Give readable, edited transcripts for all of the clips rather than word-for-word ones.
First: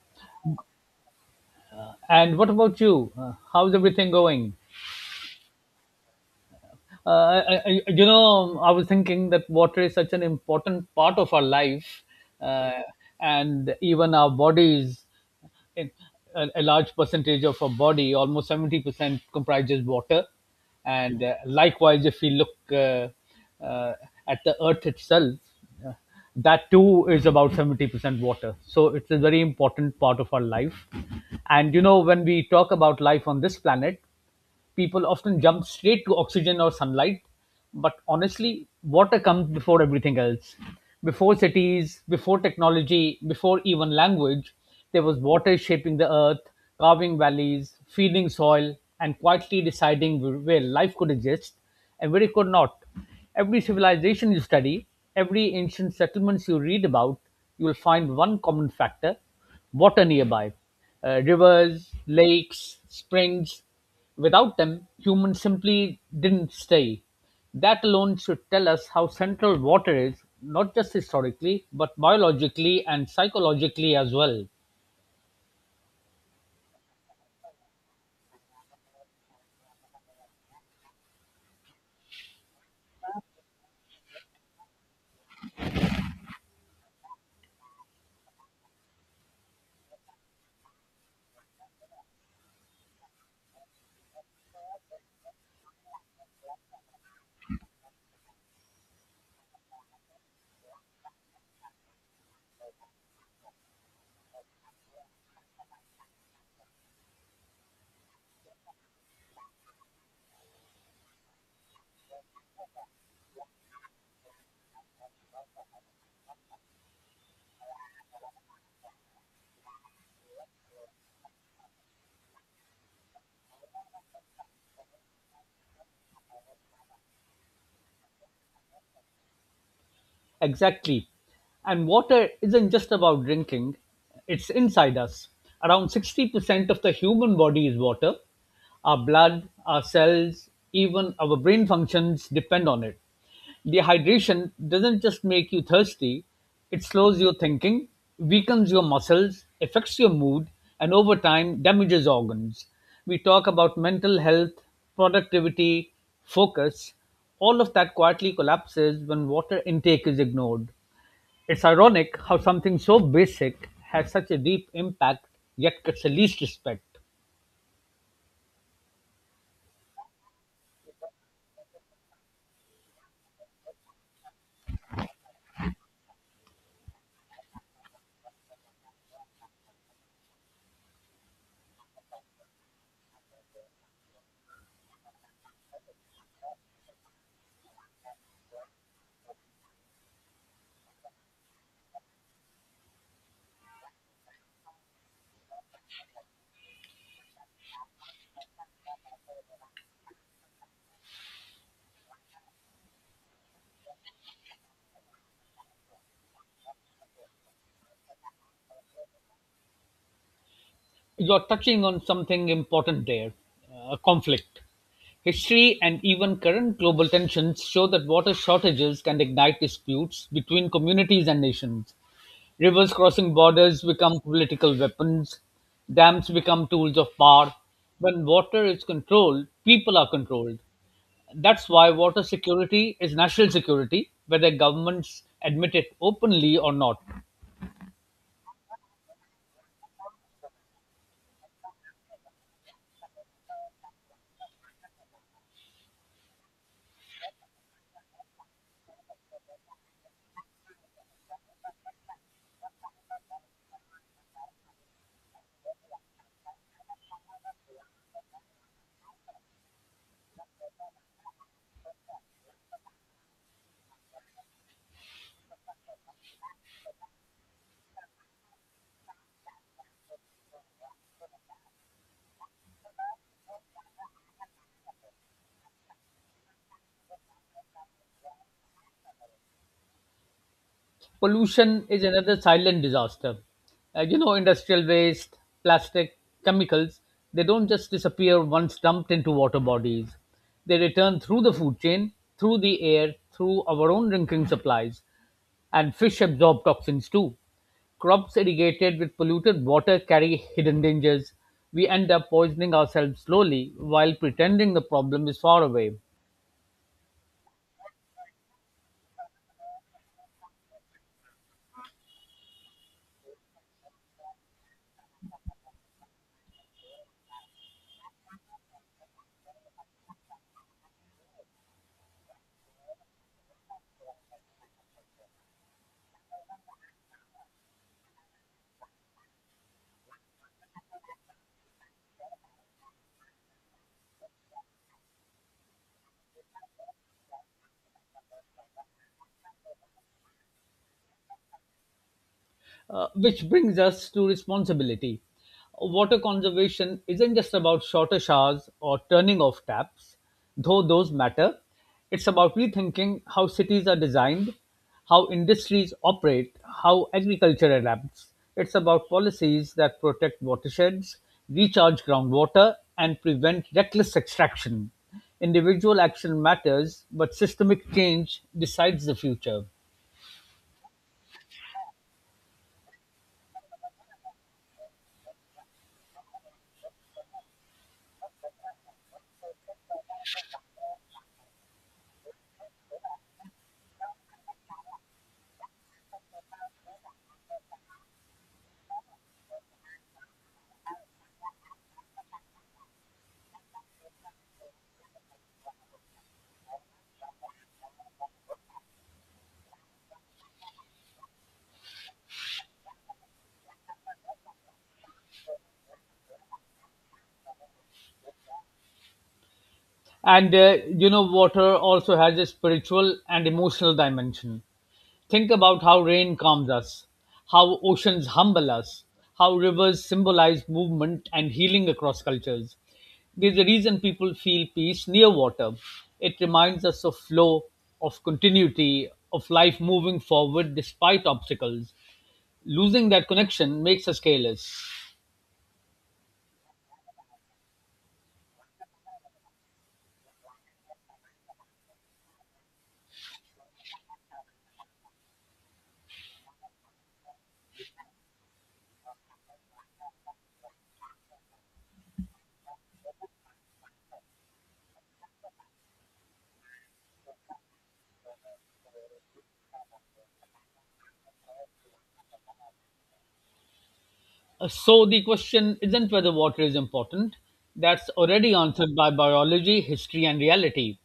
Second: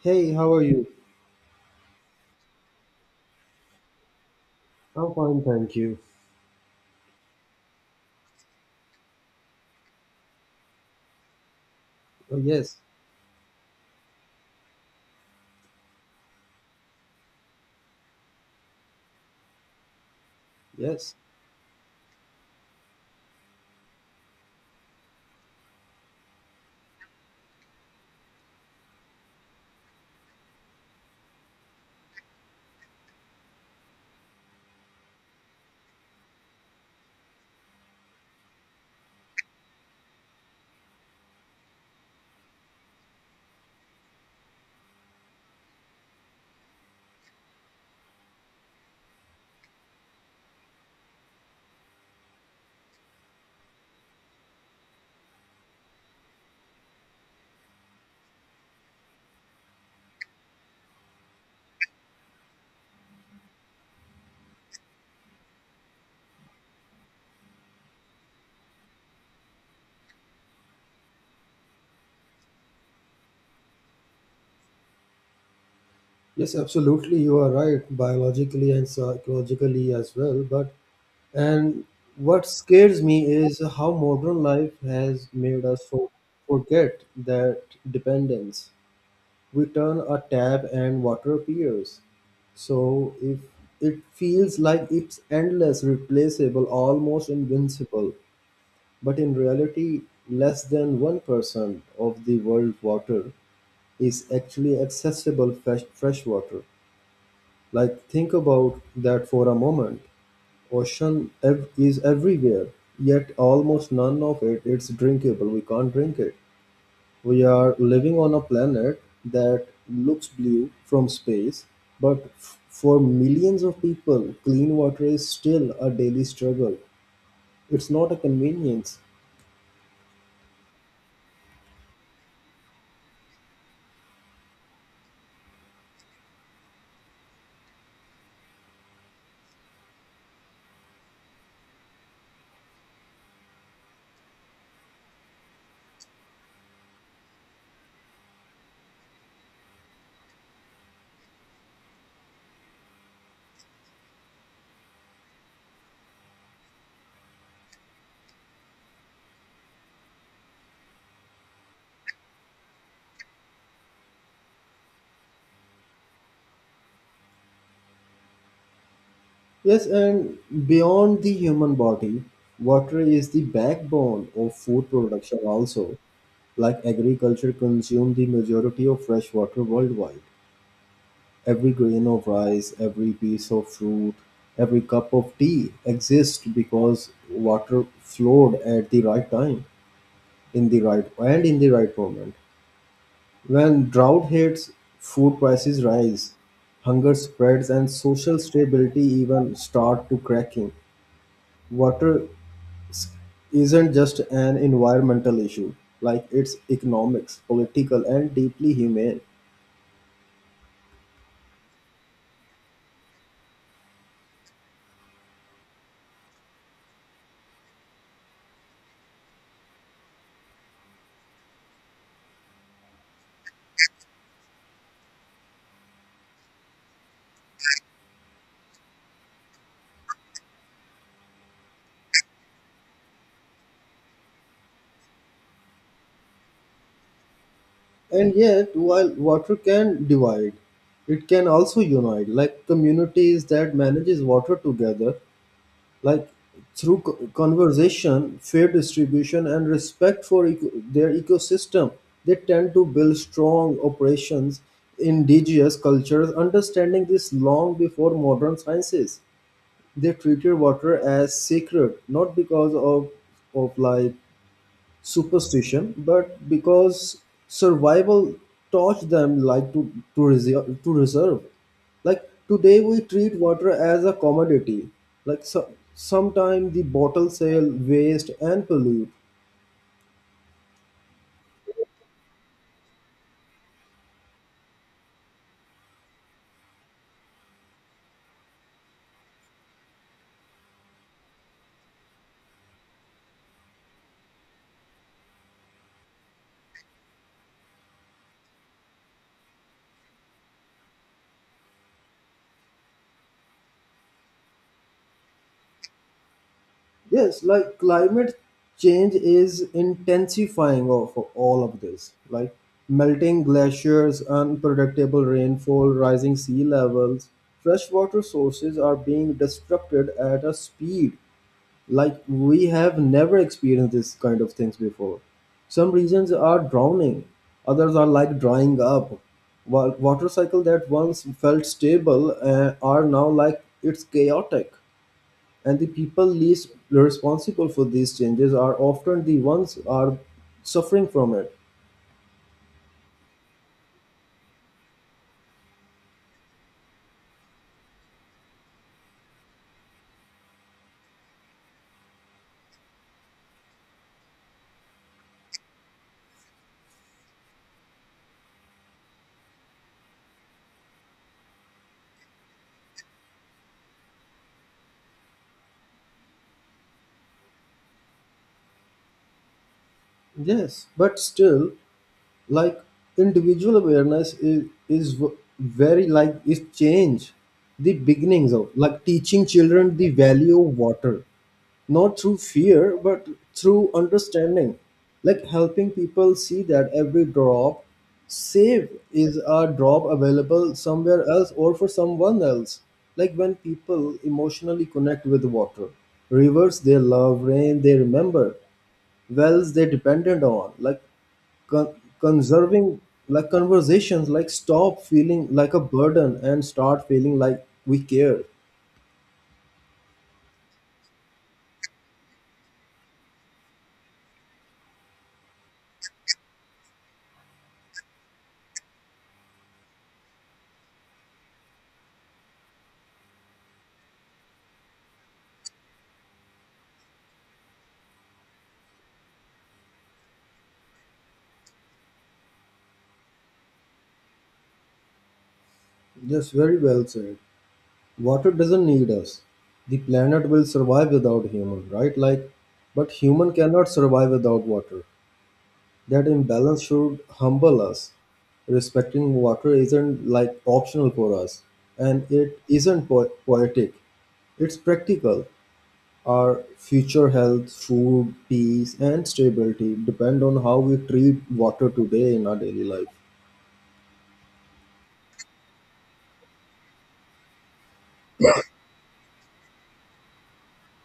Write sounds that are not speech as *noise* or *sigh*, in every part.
Hey, how are you? And what about you? How's everything going? I'm fine, thank you. Uh, I was thinking that water is such an important part of our life, Oh, uh, yes, and even our bodies. in- a large percentage of our body, almost 70%, comprises water. yes, And likewise, if we look uh, uh, at the Earth itself, uh, that too is about 70% water. So it's a very important part of our life. And you know, when we talk about life on this planet, people often jump straight to oxygen or sunlight, but honestly, water comes before everything else. Before cities, before technology, before even language, there was water shaping the earth, carving valleys, feeding soil, and quietly deciding where life could exist and where it could not. Every civilization you study, every ancient settlements you read about, you will find one common factor water nearby. Rivers, lakes, springs, without them, humans simply didn't stay. That alone should tell us how central water is, not just historically, but biologically and psychologically as well. yes, absolutely. You are right, biologically and psychologically as well. But and what scares me is how modern life has made us forget that dependence. We turn a tap and water appears. So if it feels like it's endless, replaceable, almost invincible, but in reality, less than 1% of the world water is actually accessible freshwater. Like think about that for a moment. Ocean is everywhere, yet almost none of it is drinkable. We can't drink it. We are living on a planet that looks blue from space, but for millions of people, clean water is still a daily struggle. It's not a convenience. Exactly. And water isn't just about drinking, it's inside us. Around 60% of the human body is water. Our blood, our cells, even our brain functions depend on it. Dehydration doesn't just make you thirsty, it slows your thinking, weakens your muscles, affects your mood, and over time damages organs. We talk about mental health, productivity, focus, all of that quietly collapses when water intake is ignored. It's ironic how something so basic has such a deep impact yet gets the least respect. Yes, and beyond the human body, water is the backbone of food production also. Like agriculture consumes the majority of fresh water worldwide. Every grain of rice, every piece of fruit, every cup of tea exists because water flowed at the right time, in the right moment. When drought hits, food prices rise, hunger spreads, and social stability even start to cracking. Water s- isn't just an environmental issue, like it's economics, political, and deeply humane. You're touching on something important there, conflict. History and even current global tensions show that water shortages can ignite disputes between communities and nations. Rivers crossing borders become political weapons. Dams become tools of power. When water is controlled, people are controlled. That's why water security is national security, whether governments admit it openly or not. And yet, while water can divide, it can also unite, like communities that manages water together, like through conversation, fair distribution, and respect for their ecosystem, they tend to build strong operations. Indigenous cultures understanding this long before modern sciences, they treated water as sacred, not because of like superstition, but because survival taught them like to reserve. Like today, we treat water as a commodity. Like so, sometimes the bottle sale, waste, and pollute. Pollution is another silent disaster. You know, industrial waste, plastic, chemicals, they don't just disappear once dumped into water bodies. They return through the food chain, through the air, through our own drinking supplies. And fish absorb toxins too. Crops irrigated with polluted water carry hidden dangers. We end up poisoning ourselves slowly while pretending the problem is far away. Yes, like climate change is intensifying of all of this. Like melting glaciers, unpredictable rainfall, rising sea levels. Freshwater sources are being destructed at a speed like we have never experienced this kind of things before. Some regions are drowning, others are like drying up, while water cycle that once felt stable are now like it's chaotic, and the people least responsible for these changes are often the ones are suffering from it. Which brings us to responsibility. Water conservation isn't just about shorter showers or turning off taps, though those matter. It's about rethinking how cities are designed, how industries operate, how agriculture adapts. It's about policies that protect watersheds, recharge groundwater, and prevent reckless extraction. Individual action matters, but systemic change decides the future. Yes but still, like individual awareness is very, like, is change the beginnings of like teaching children the value of water, not through fear but through understanding, like helping people see that every drop save is a drop available somewhere else or for someone else. Like when people emotionally connect with water, rivers they love, rain they remember, wells they depended on, like con- conserving, like conversations, like stop feeling like a burden and start feeling like we care. And you know, water also has a spiritual and emotional dimension. Think about how rain calms us, how oceans humble us, how rivers symbolize movement and healing across cultures. There's a reason people feel peace near water. It reminds us of flow, of continuity, of life moving forward despite obstacles. Losing that connection makes us careless. Yes, very well said. Water doesn't need us, the planet will survive without human, right? Like but human cannot survive without water. That imbalance should humble us. Respecting water isn't like optional for us, and it isn't poetic, it's practical. Our future health, food, peace, and stability depend on how we treat water today in our daily life. So the question isn't whether water is important. That's already answered by biology, history, and reality.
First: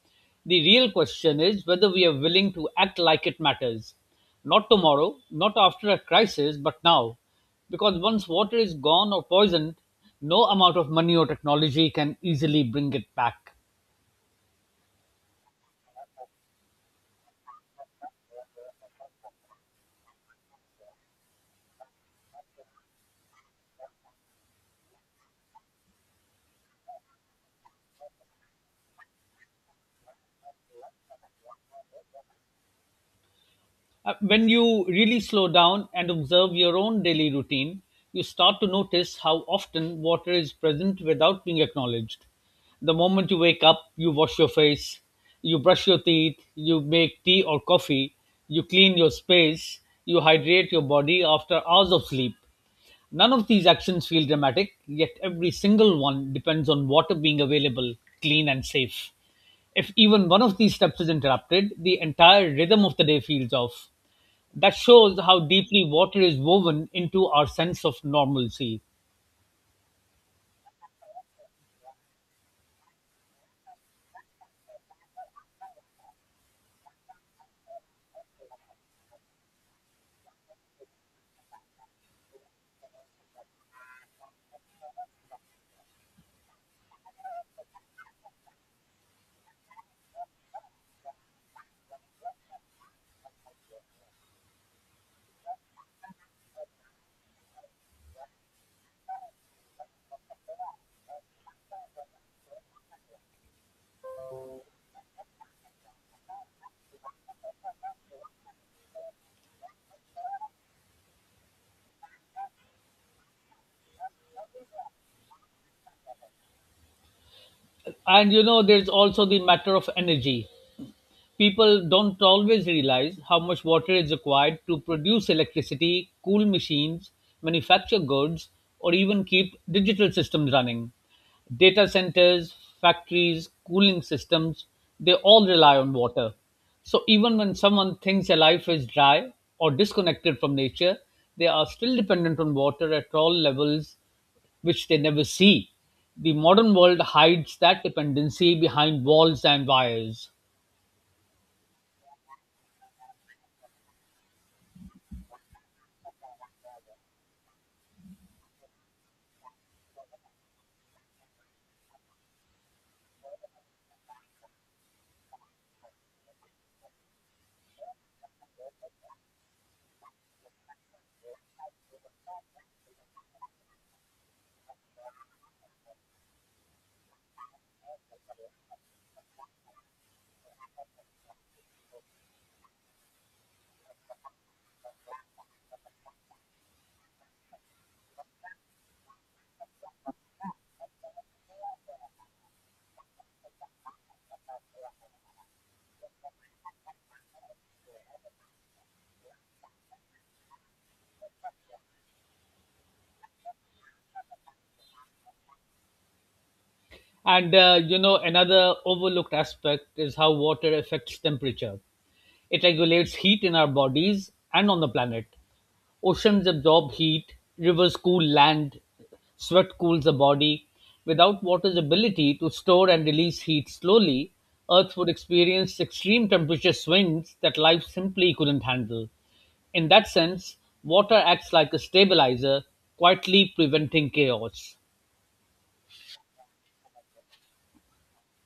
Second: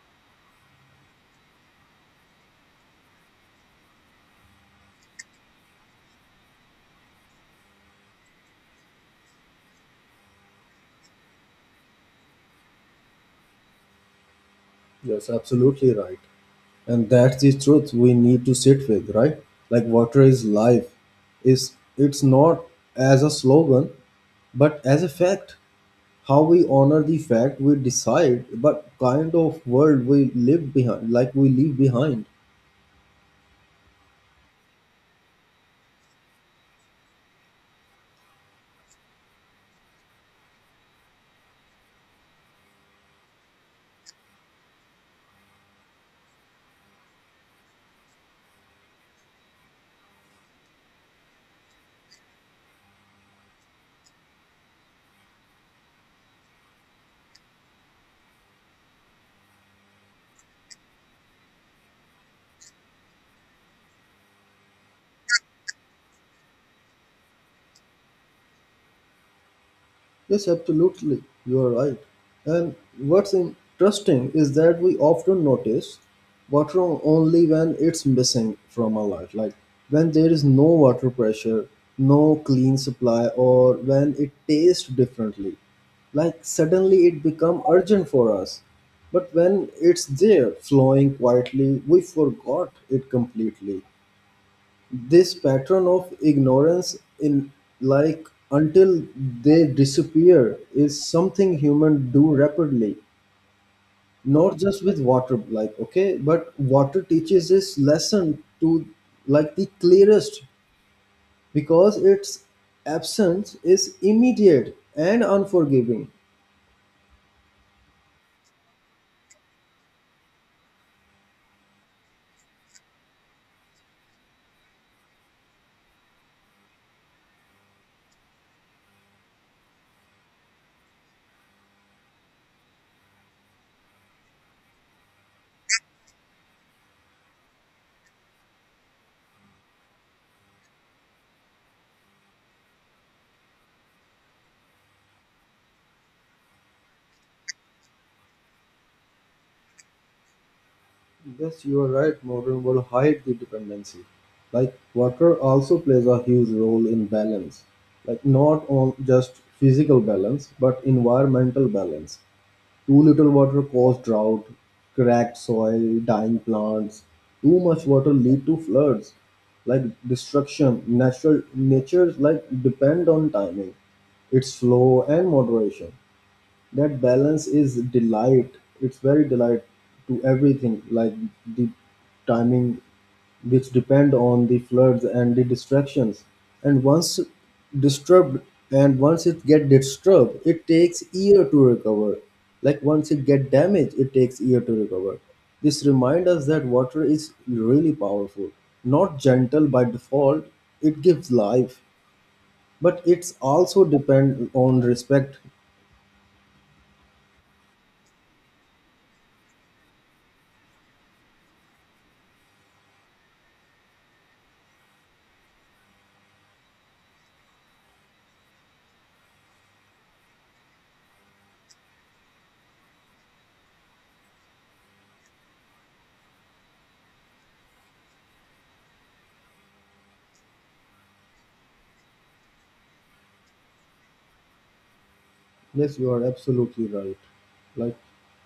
The real question is whether we are willing to act like it matters. Not tomorrow, not after a crisis, but now. Because once water is gone or poisoned, no amount of money or technology can easily bring it back. Yes, absolutely right. And that's the truth we need to sit with, right? Like water is life. Is it's not as a slogan, but as a fact. How we honor the fact we decide, but kind of world we live behind, like we leave behind. When you really slow down and observe your own daily routine, you start to notice how often water is present without being acknowledged. The moment you wake up, you wash your face, you brush your teeth, you make tea or coffee, you clean your space, you hydrate your body after hours of sleep. None of these actions feel dramatic, yet every single one depends on water being available, clean, and safe. If even one of these steps is interrupted, the entire rhythm of the day feels off. That shows how deeply water is woven into our sense of normalcy. Yes, absolutely. You are right. And what's interesting is that we often notice water only when it's missing from our life, like when there is no water pressure, no clean supply, or when it tastes differently. Like suddenly it become urgent for us. But when it's there, flowing quietly, we forgot it completely. This pattern of ignorance in, like, until they disappear is something human do rapidly, not just with water, like okay but water teaches this lesson to, like the clearest, because its absence is immediate and unforgiving. And you know, there's also the matter of energy. People don't always realize how much water is required to produce electricity, cool machines, manufacture goods, or even keep digital systems running. Data centers, factories, cooling systems, they all rely on water. So even when someone thinks their life is dry or disconnected from nature, they are still dependent on water at all levels which they never see. The modern world hides that dependency behind walls and wires. Yes, you are right. Modern world hide the dependency. Like water also plays a huge role in balance. Like not on just physical balance, but environmental balance. Too little water cause drought, cracked soil, dying plants. Too much water lead to floods, like destruction. Natural natures like depend on timing, its flow and moderation. That balance is delight, it's very delight to everything, like the timing, which depend on the floods and the distractions, and once disturbed, and once it get disturbed, it takes year to recover, like once it get damaged it takes year to recover. This remind us that water is really powerful, not gentle by default. It gives life, but it's also depend on respect. And you know, another overlooked aspect is how water affects temperature. It regulates heat in our bodies and on the planet. Oceans absorb heat, rivers cool land, sweat cools the body. Without water's ability to store and release heat slowly, Earth would experience extreme temperature swings that life simply couldn't handle. In that sense, water acts like a stabilizer, quietly preventing chaos. Yes, you are absolutely right. Like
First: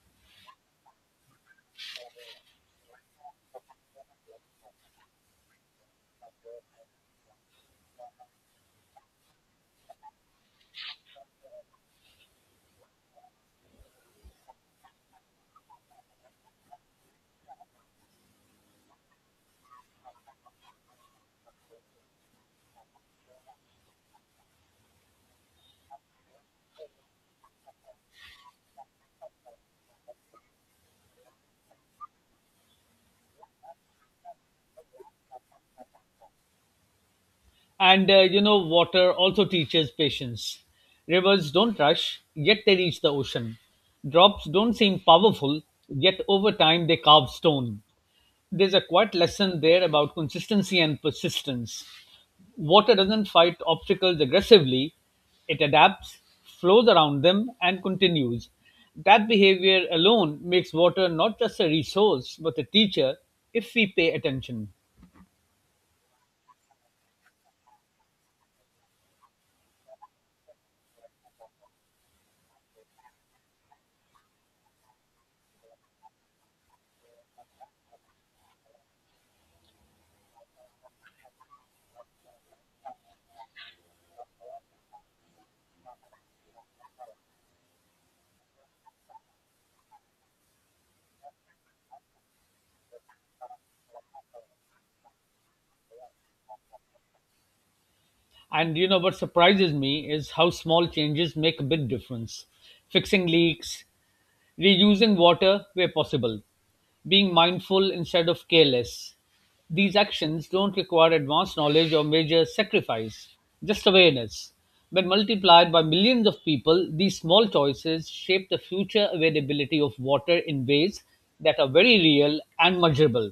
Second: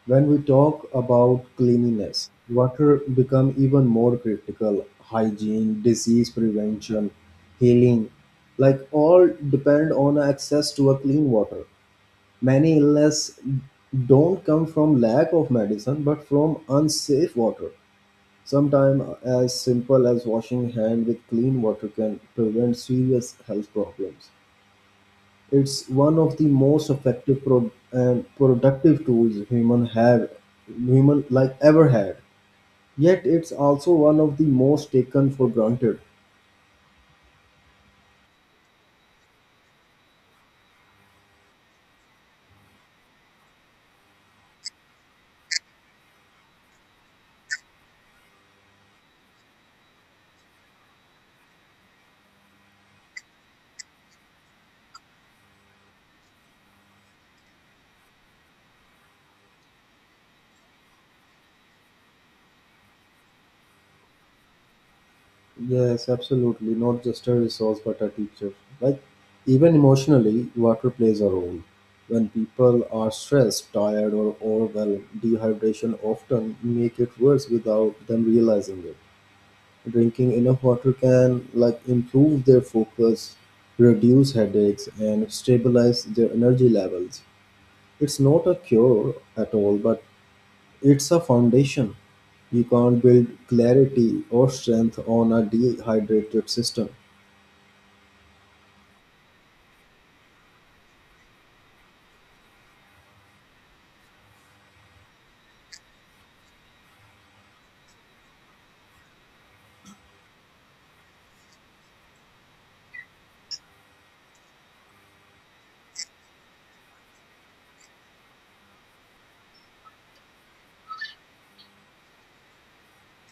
when we talk about cleanliness, water become even more critical. Hygiene, disease prevention, healing, like all depend on access to a clean water. Many illness don't come from lack of medicine, but from unsafe water. Sometimes as simple as washing hand with clean water can prevent serious health problems. It's one of the most effective and productive tools human ever had. Yet it's also one of the most taken for granted. And you know, water also teaches patience. Rivers don't rush, yet they reach the ocean. Drops don't seem powerful, yet over time they carve stone. There's a quiet lesson there about consistency and persistence. Water doesn't fight obstacles aggressively, it adapts, flows around them, and continues. That behavior alone makes water not just a resource, but a teacher if we pay attention. Yes, absolutely. Not just a resource, but a teacher. Like, even emotionally, water plays a role. When people are stressed, tired, or overwhelmed, dehydration often make it worse without them realizing it. Drinking enough water can like improve their focus, reduce headaches, and stabilize their energy levels. It's not a cure at all, but it's a foundation. You can't build clarity or strength on a dehydrated system. And you know what surprises me is how small changes make a big difference. Fixing leaks, reusing water where possible, being mindful instead of careless. These actions don't require advanced knowledge or major sacrifice, just awareness. When multiplied by millions of people, these small choices shape the future availability of water in ways that are very real and measurable.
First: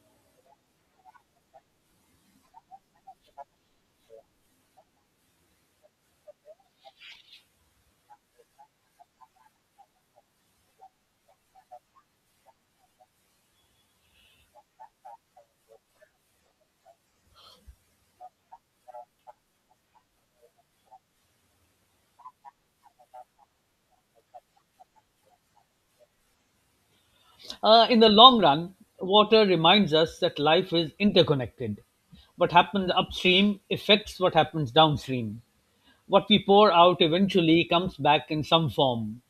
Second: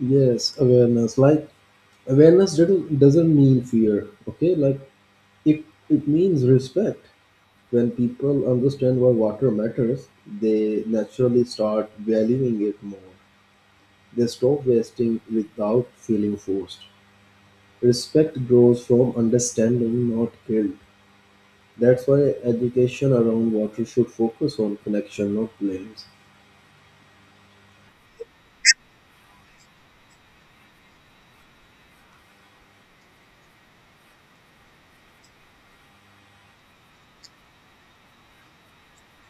Yes, awareness. Like awareness doesn't mean fear. Okay, like it it means respect. When people understand why water matters, they naturally start valuing it more. They stop wasting without feeling forced. Respect grows from understanding, not guilt. That's why education around water should focus on connection, not blames. In the long run, water reminds us that life is interconnected. What happens upstream affects what happens downstream. What we pour out eventually comes back in some form.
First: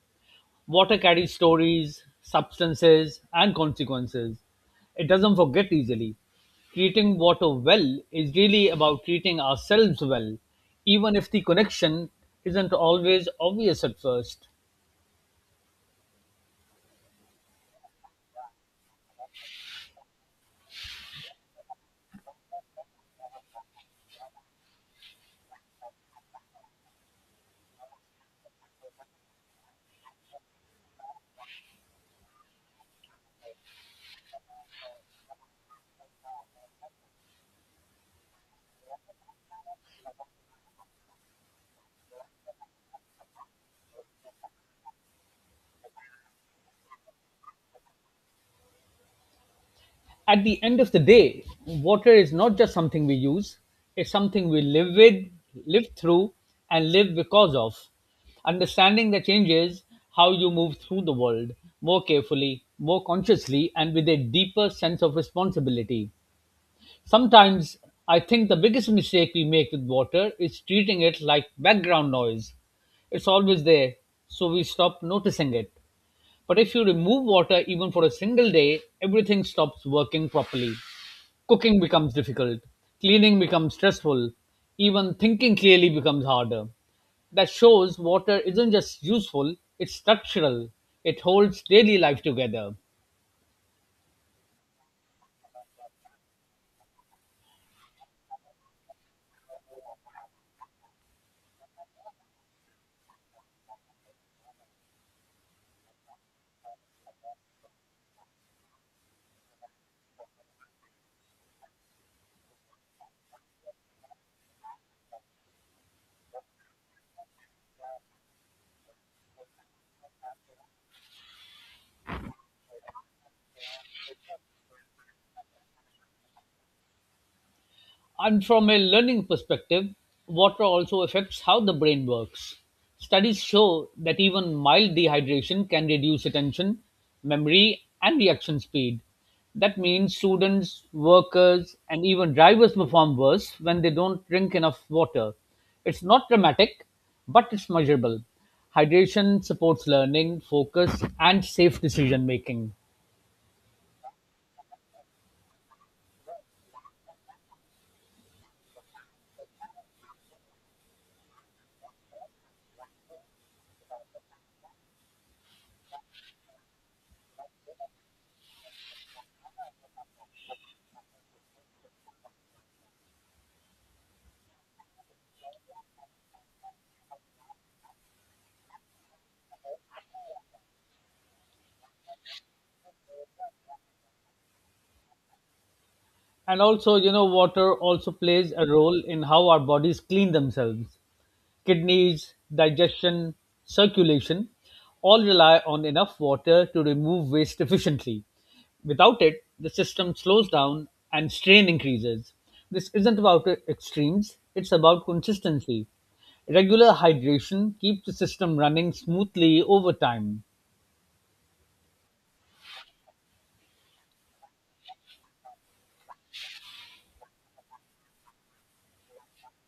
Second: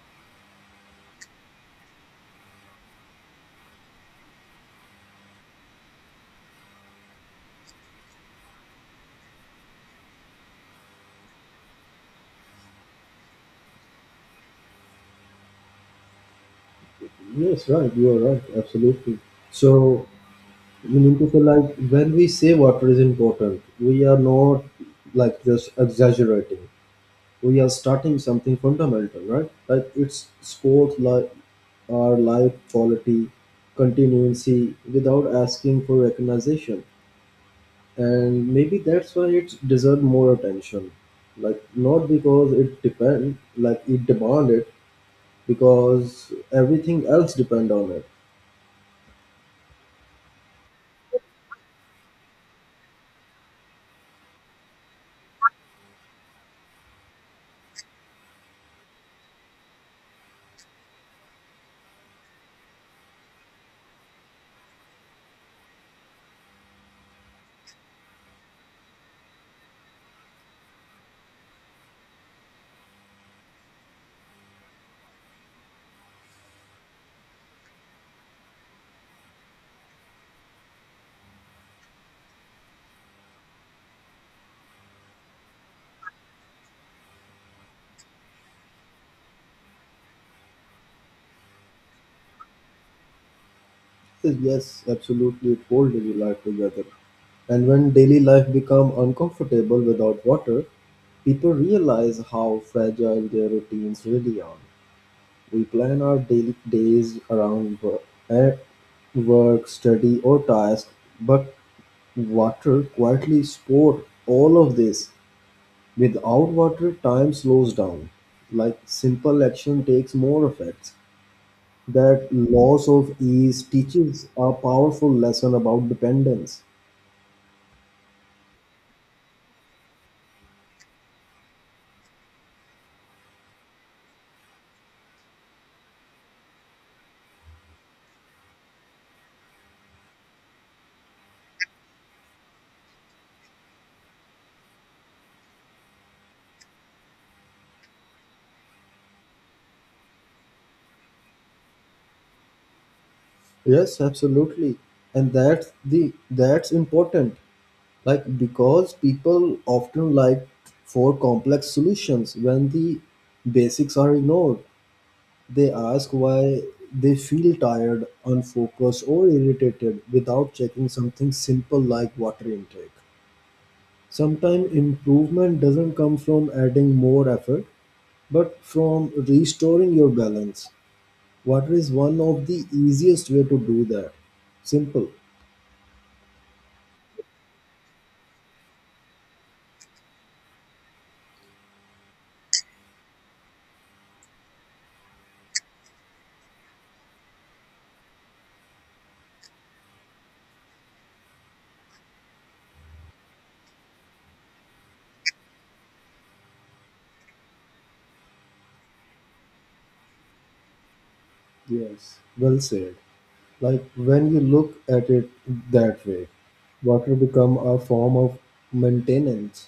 Water carries stories, substances, and consequences. It doesn't forget easily. Treating water well is really about treating ourselves well, even if the connection isn't always obvious at first. Yes, right. You are right. Absolutely. So we need to feel like when we say water is important, we are not like just exaggerating. We are starting something fundamental, right? Like it's sports, like our life quality, continuancy, without asking for recognition. And maybe that's why it deserves more attention, like not because it depend, like it demand it, because everything else depend on it. At the end of the day, water is not just something we use, it's something we live with, live through, and live because of. Understanding the changes how you move through the world more carefully, more consciously, and with a deeper sense of responsibility. Sometimes I think the biggest mistake we make with water is treating it like background noise. It's always there, so we stop noticing it. But if you remove water even for a single day, everything stops working properly. Cooking becomes difficult, cleaning becomes stressful, even thinking clearly becomes harder. That shows water isn't just useful, it's structural. It holds daily life together. Yes, yes, absolutely, it holds daily life together. And when daily life become uncomfortable without water, people realize how fragile their routines really are. We plan our daily days around eh, work study or task, but water quietly stored all of this. Without water, time slows down. Like simple action takes more effects. That loss of ease teaches a powerful lesson about dependence. And from a learning perspective, water also affects how the brain works. Studies show that even mild dehydration can reduce attention, memory, and reaction speed. That means students, workers, and even drivers perform worse when they don't drink enough water. It's not dramatic, but it's measurable. Hydration supports learning, focus, and safe decision making. Yes, absolutely. And that's the that's important. Like because people often like for complex solutions when the basics are ignored. They ask why they feel tired, unfocused, or irritated without checking something simple like water intake. Sometimes improvement doesn't come from adding more effort, but from restoring your balance. Water is one of the easiest way to do that. Simple. And also, you know, water also plays a role in how our bodies clean themselves. Kidneys, digestion, circulation all rely on enough water to remove waste efficiently. Without it, the system slows down and strain increases. This isn't about extremes, it's about consistency. Regular hydration keeps the system running smoothly over time. Yes, well said. Like when you look at it that way, water become a form of maintenance.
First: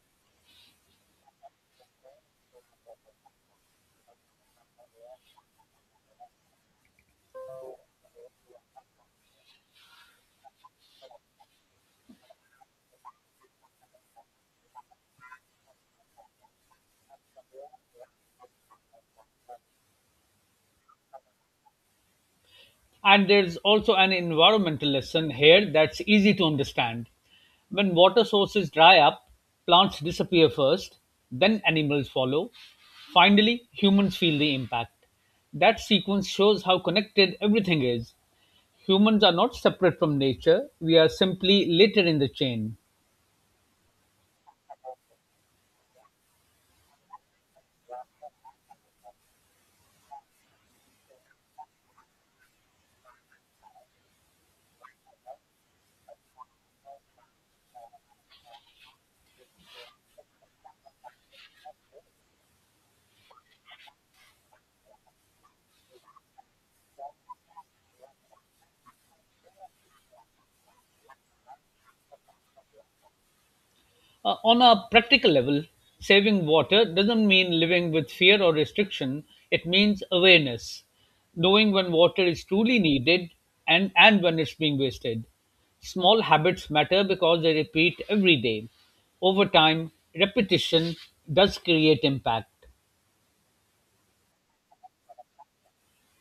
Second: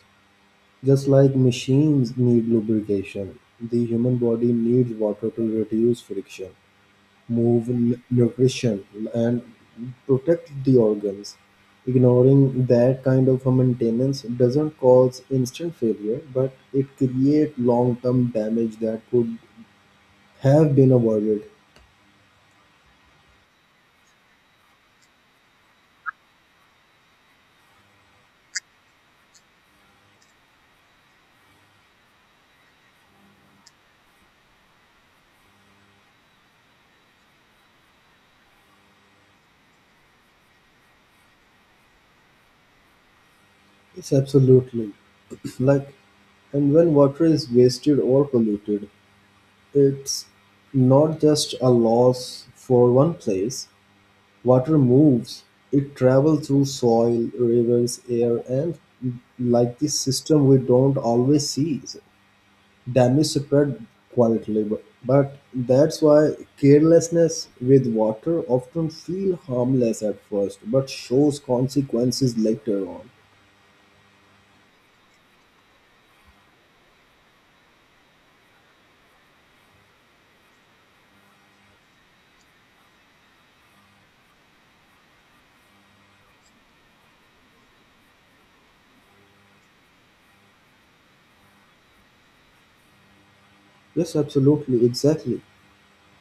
Just like machines need lubrication, the human body needs water to reduce friction, move nutrition, and protect the organs. Ignoring that kind of a maintenance doesn't cause instant failure, but it creates long term damage that could have been avoided. And there's also an environmental lesson here that's easy to understand. When water sources dry up, plants disappear first, then animals follow. Finally, humans feel the impact. That sequence shows how connected everything is. Humans are not separate from nature, we are simply later in the chain. It's absolutely *clears throat* like, and when water is wasted or polluted, it's not just a loss for one place. Water moves; it travels through soil, rivers, air, and like this system we don't always see. Damage spread quietly, but that's why carelessness with water often feel harmless at first, but shows consequences later on. On a practical level, saving water doesn't mean living with fear or restriction, it means awareness, knowing when water is truly needed and when it's being wasted. Small habits matter because they repeat every day. Over time, repetition does create impact. Yes, absolutely, exactly.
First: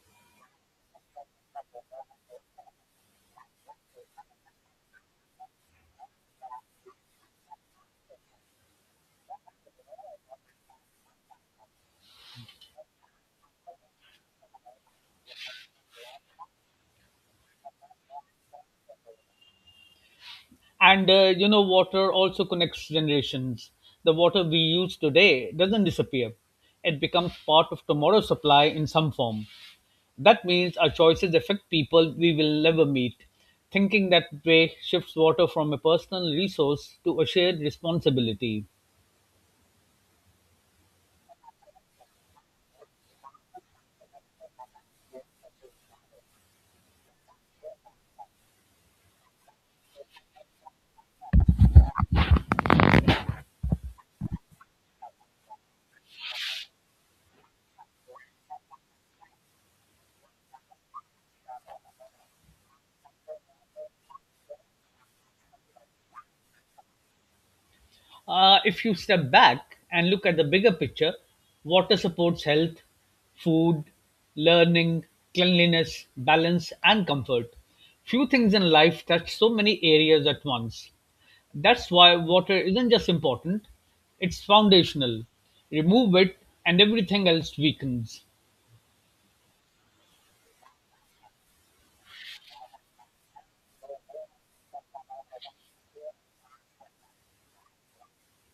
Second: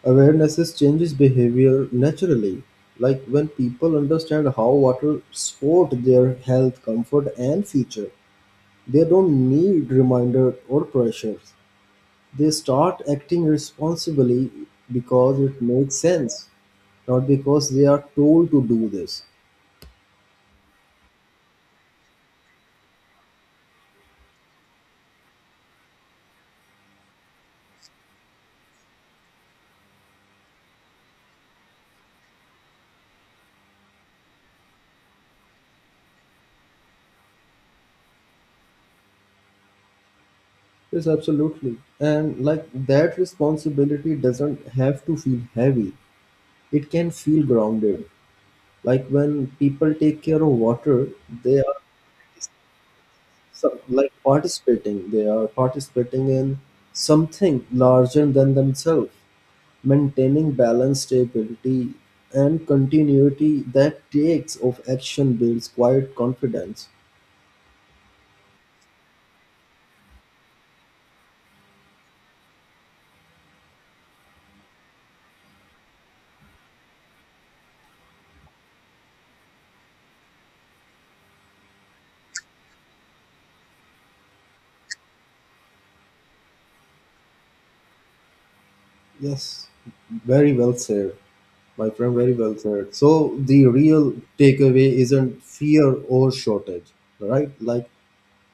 Awarenesses changes behavior naturally. Like when people understand how water support their health, comfort, and future, they don't need reminders or pressures. They start acting responsibly because it makes sense, not because they are told to do this. And you know, water also connects generations. The water we use today doesn't disappear, it becomes part of tomorrow's supply in some form. That means our choices affect people we will never meet. Thinking that way shifts water from a personal resource to a shared responsibility. Yes, absolutely. And like that responsibility doesn't have to feel heavy, it can feel grounded. Like when people take care of water, they are they are participating in something larger than themselves. Maintaining balance, stability, and continuity that takes of action builds quiet confidence. If you step back and look at the bigger picture, water supports health, food, learning, cleanliness, balance, and comfort. Few things in life touch so many areas at once. That's why water isn't just important, it's foundational. Remove it, and everything else weakens. Yes, very well said, my friend. Very well said. So the real takeaway isn't fear or shortage, right? Like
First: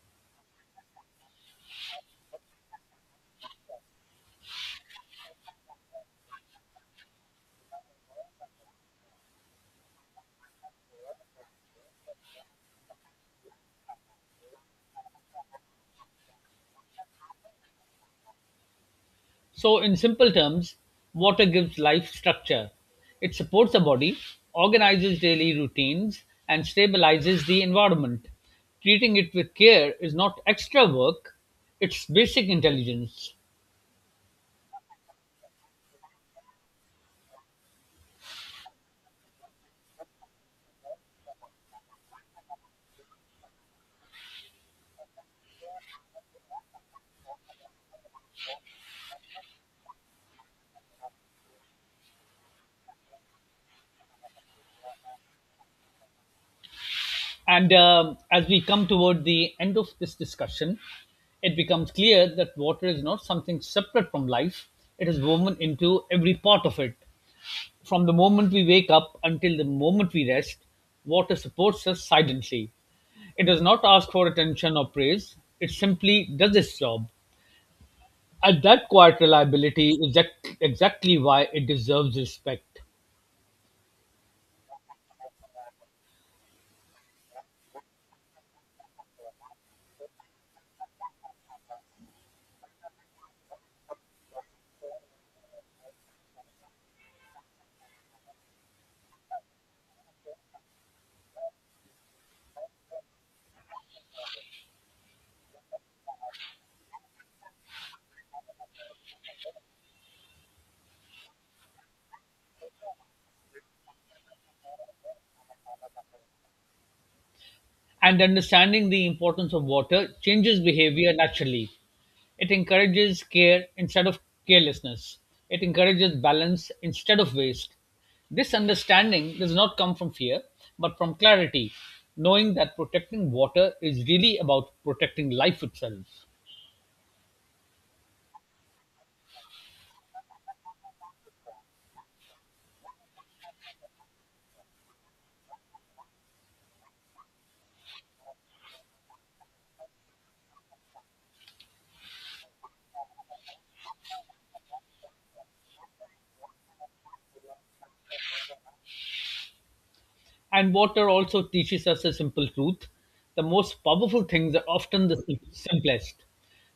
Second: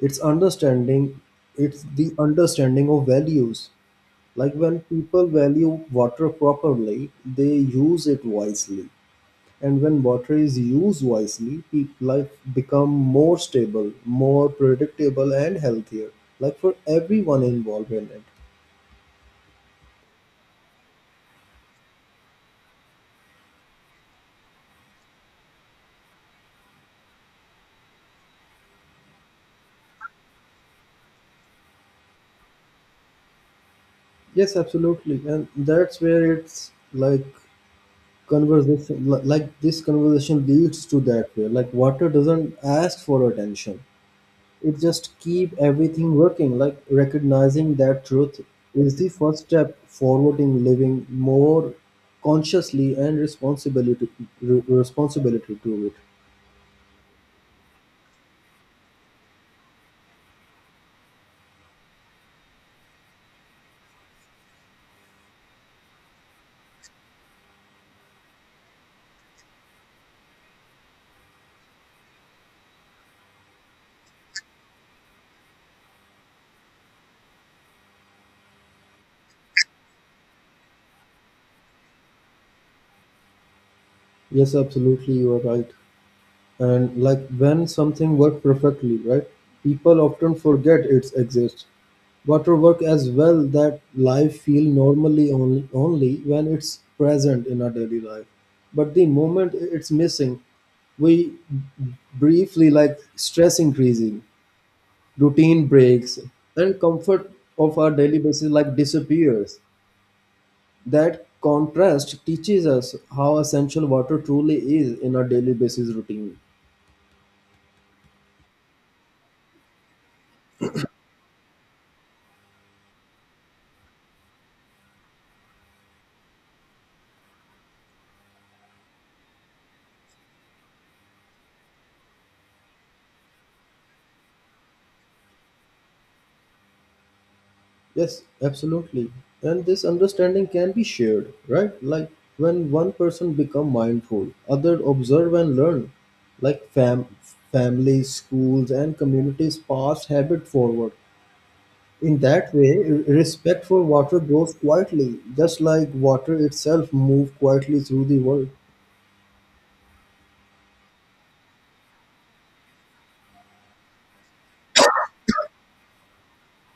it's understanding. It's the understanding of values. Like when people value water properly, they use it wisely. And when water is used wisely, life become more stable, more predictable, and healthier. Like for everyone involved in it. So, in simple terms, water gives life structure. It supports the body, organizes daily routines, and stabilizes the environment. Treating it with care is not extra work, it's basic intelligence. Yes, absolutely, and that's where it's like conversation, like this conversation leads to that way. Like water doesn't ask for attention; it just keep everything working. Like recognizing that truth is the first step forward in living more consciously and responsibility, responsibility to it. And as we come toward the end of this discussion, it becomes clear that water is not something separate from life, it is woven into every part of it. From the moment we wake up until the moment we rest, water supports us silently. It does not ask for attention or praise, it simply does its job. And that quiet reliability is exactly why it deserves respect. Yes, absolutely, you are right. And like when something works perfectly, right? People often forget it exists. Water work as well that life feel normally only when it's present in our daily life. But the moment it's missing, we briefly like stress increasing, routine breaks, and comfort of our daily basis like disappears. That contrast teaches us how essential water truly is in our daily basis routine. And understanding the importance of water changes behavior naturally. It encourages care instead of carelessness. It encourages balance instead of waste. This understanding does not come from fear, but from clarity, knowing that protecting water is really about protecting life itself. Yes, absolutely. And this understanding can be shared, right? Like when one person become mindful, others observe and learn. Like families, schools, and communities pass habit forward. In that way, respect for water grows quietly, just like water itself moves quietly through the world. And water also teaches us a simple truth. The most powerful things are often the simplest.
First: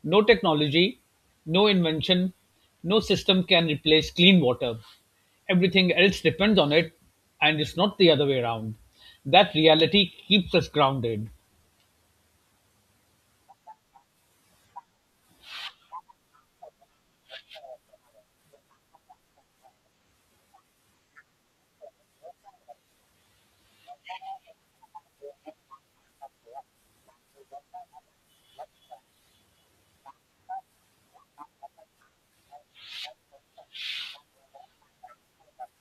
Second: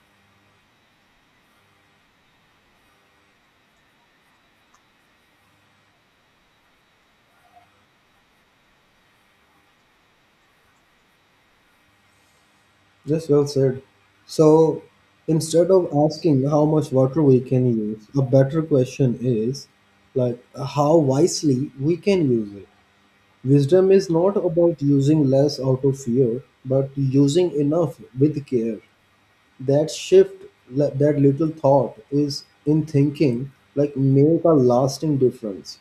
No technology, no invention, no system can replace clean water. Everything else depends on it, and it's not the other way around. That reality keeps us grounded. Yes, well said. So instead of asking how much water we can use, a better question is like how wisely we can use it. Wisdom is not about using less out of fear, but using enough with care. That shift, that little thought is in thinking, like make a lasting difference.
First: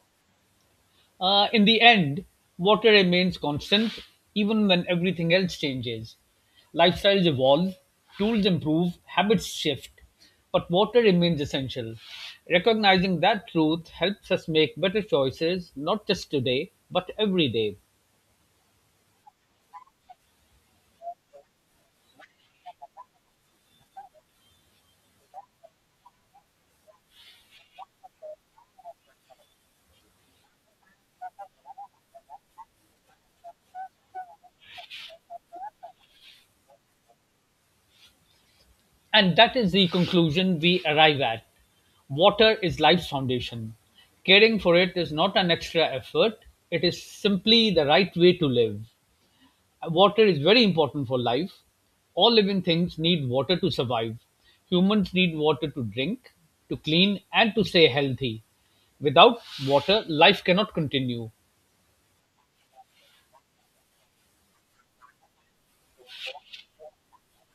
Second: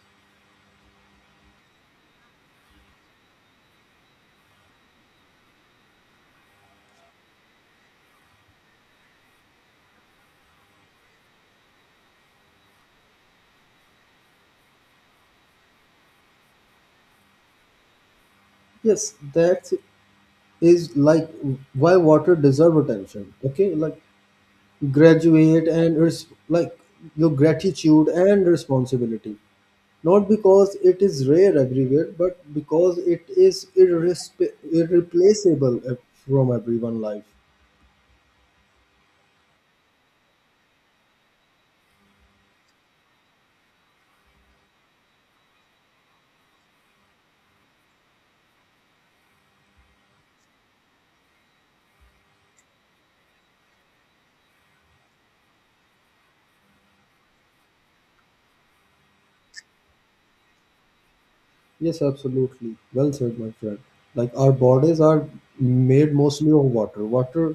In the end, water remains constant even when everything else changes. Lifestyles evolve, tools improve, habits shift, but water remains essential. Recognizing that truth helps us make better choices, not just today, but every day. Yes, that is like why water deserve attention. Okay, like graduate and res- like your gratitude and responsibility, not because it is rare everywhere but because it is irreplaceable from everyone life. And that is the conclusion we arrive at. Water is life's foundation. Caring for it is not an extra effort, it is simply the right way to live. Water is very important for life. All living things need water to survive. Humans need water to drink, to clean, and to stay healthy. Without water, life cannot continue. Yes, absolutely, well said, my friend. Like our bodies are made mostly of water.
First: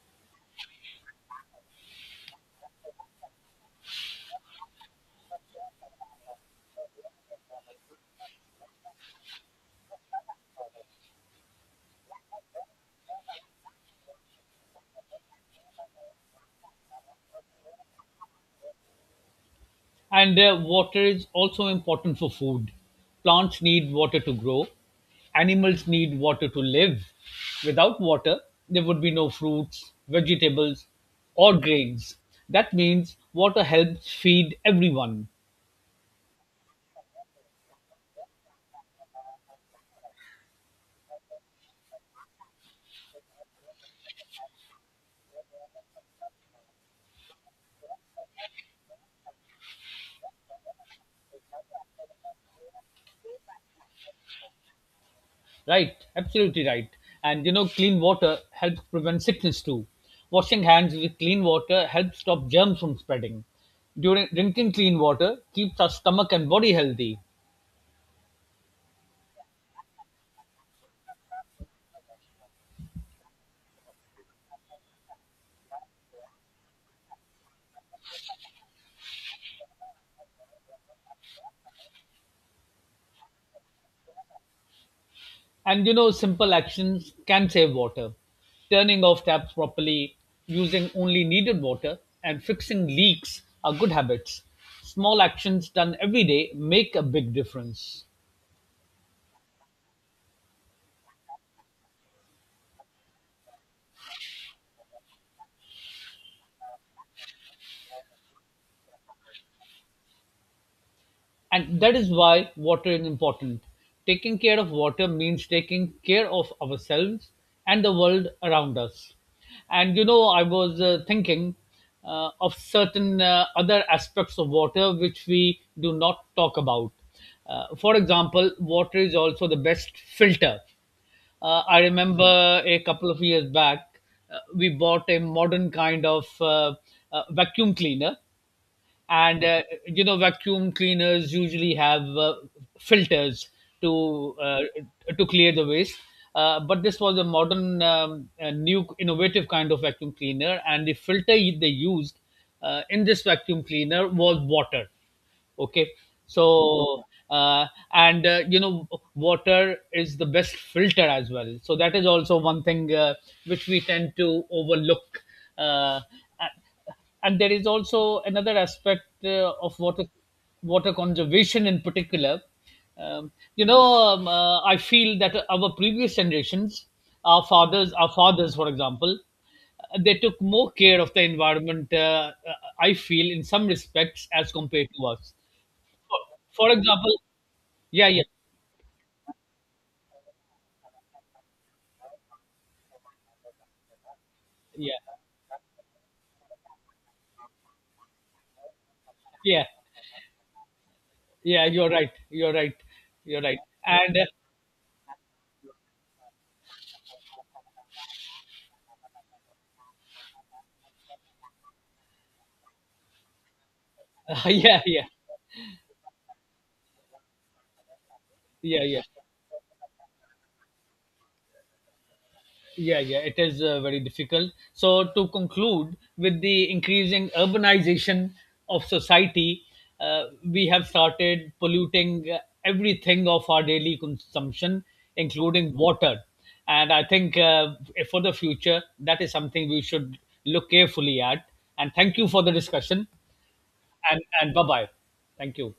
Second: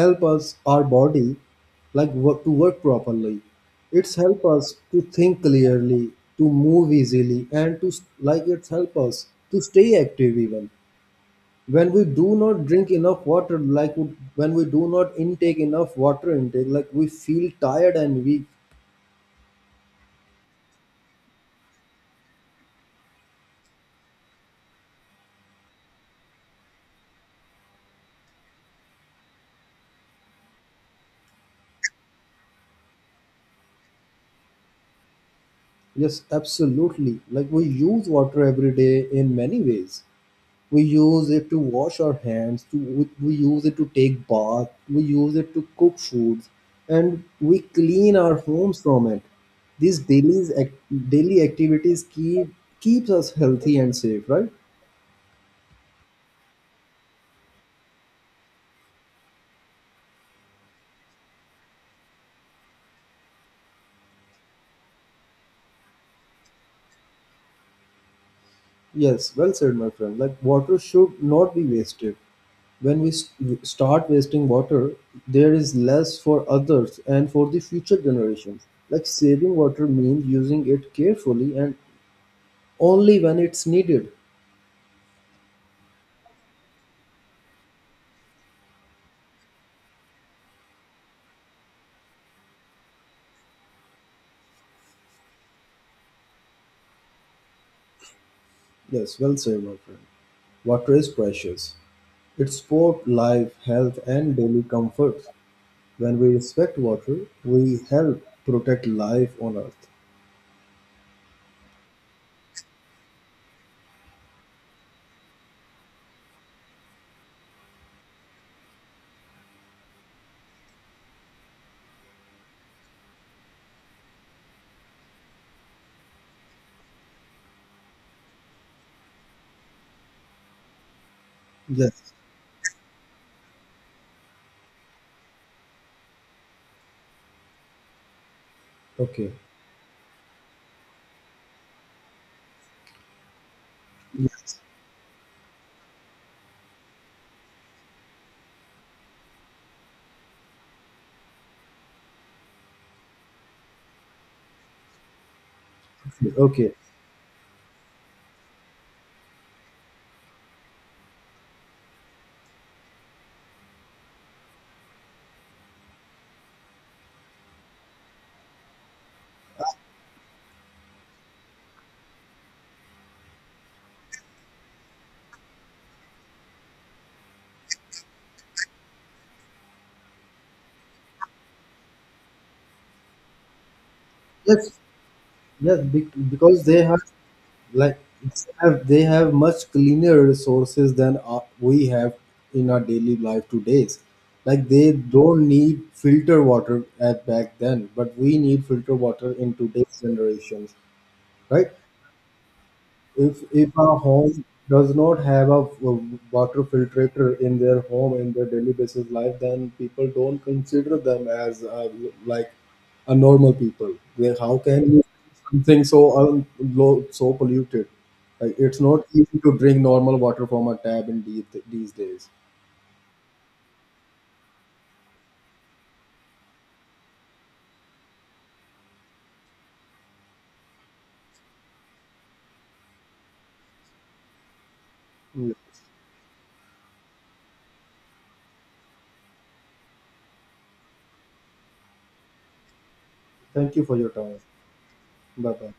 Help us, our body, like to work properly. It's help us to think clearly, to move easily, and to like it's help us to stay active. Even when we do not drink enough water like when we do not intake enough water intake, like we feel tired and weak. And water is also important for food. Plants need water to grow, animals need water to live. Without water, there would be no fruits, vegetables, or grains. That means water helps feed everyone. Yes, absolutely. Like we use water every day in many ways. We use it to wash our hands, we use it to take bath, we use it to cook foods, and we clean our homes from it. These daily activities keeps us healthy and safe, right? Right, absolutely right. And you know, clean water helps prevent sickness too. Washing hands with clean water helps stop germs from spreading. During drinking clean water keeps our stomach and body healthy. Yes, well said, my friend. Like, water should not be wasted. When we start wasting water, there is less for others and for the future generations. Like, saving water means using it carefully and only when it's needed. And you know, simple actions can save water. Turning off taps properly, using only needed water, and fixing leaks are good habits. Small actions done every day make a big difference. Yes, well said, my friend. Water is precious. It supports life, health, and daily comforts. When we respect water, we help protect life on earth. And that is why water is important. Taking care of water means taking care of ourselves and the world around us. And you know, I was thinking of certain other aspects of water which we do not talk about. For example, water is also the best filter. I Yes. remember a couple of years back, we bought a modern kind of vacuum cleaner Okay. and you know, vacuum cleaners usually have filters to Yes. to clear the waste, but this was a modern a new innovative kind of vacuum cleaner, and the filter they used in this vacuum cleaner was water. Okay, Okay. so uh, and you know, water is the best filter as well, so that is also one thing which we tend to overlook, uh, and there is also another aspect of water, water conservation in particular. um, you know, I feel that our previous generations, our fathers, for example, they took more care of the environment, I feel, in some respects as Let's compared to us, Yes, because for they have example. like yeah yeah they have, they have much cleaner resources than we have in our daily life today's. Like they yeah don't need filter water at back then, but we need filter water in yeah today's generations, yeah right? You're right you're right if you're right if a And home does not have a water filtrator in their home in their daily basis life, then people don't consider them as like a normal people. they, *laughs* how yeah can you yeah something so un, low, so polluted, like it's yeah. not easy to drink normal water from a tap in these days. Yeah, yeah, it is very difficult. So, to conclude, with the increasing urbanization of society, we have started polluting everything of our daily consumption, including Yes. water. And I think for the future, that is something we should look carefully at. And thank you for the discussion. Thank you for your And time. and bye bye. Bye Thank bye. you.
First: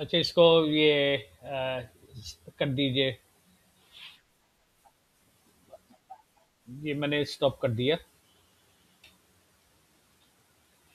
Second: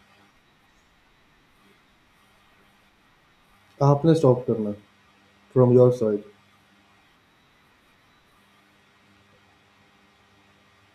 अच्छा इसको ये अ, कर दीजिए, आपने stop करना from your side. ये मैंने stop कर दिया।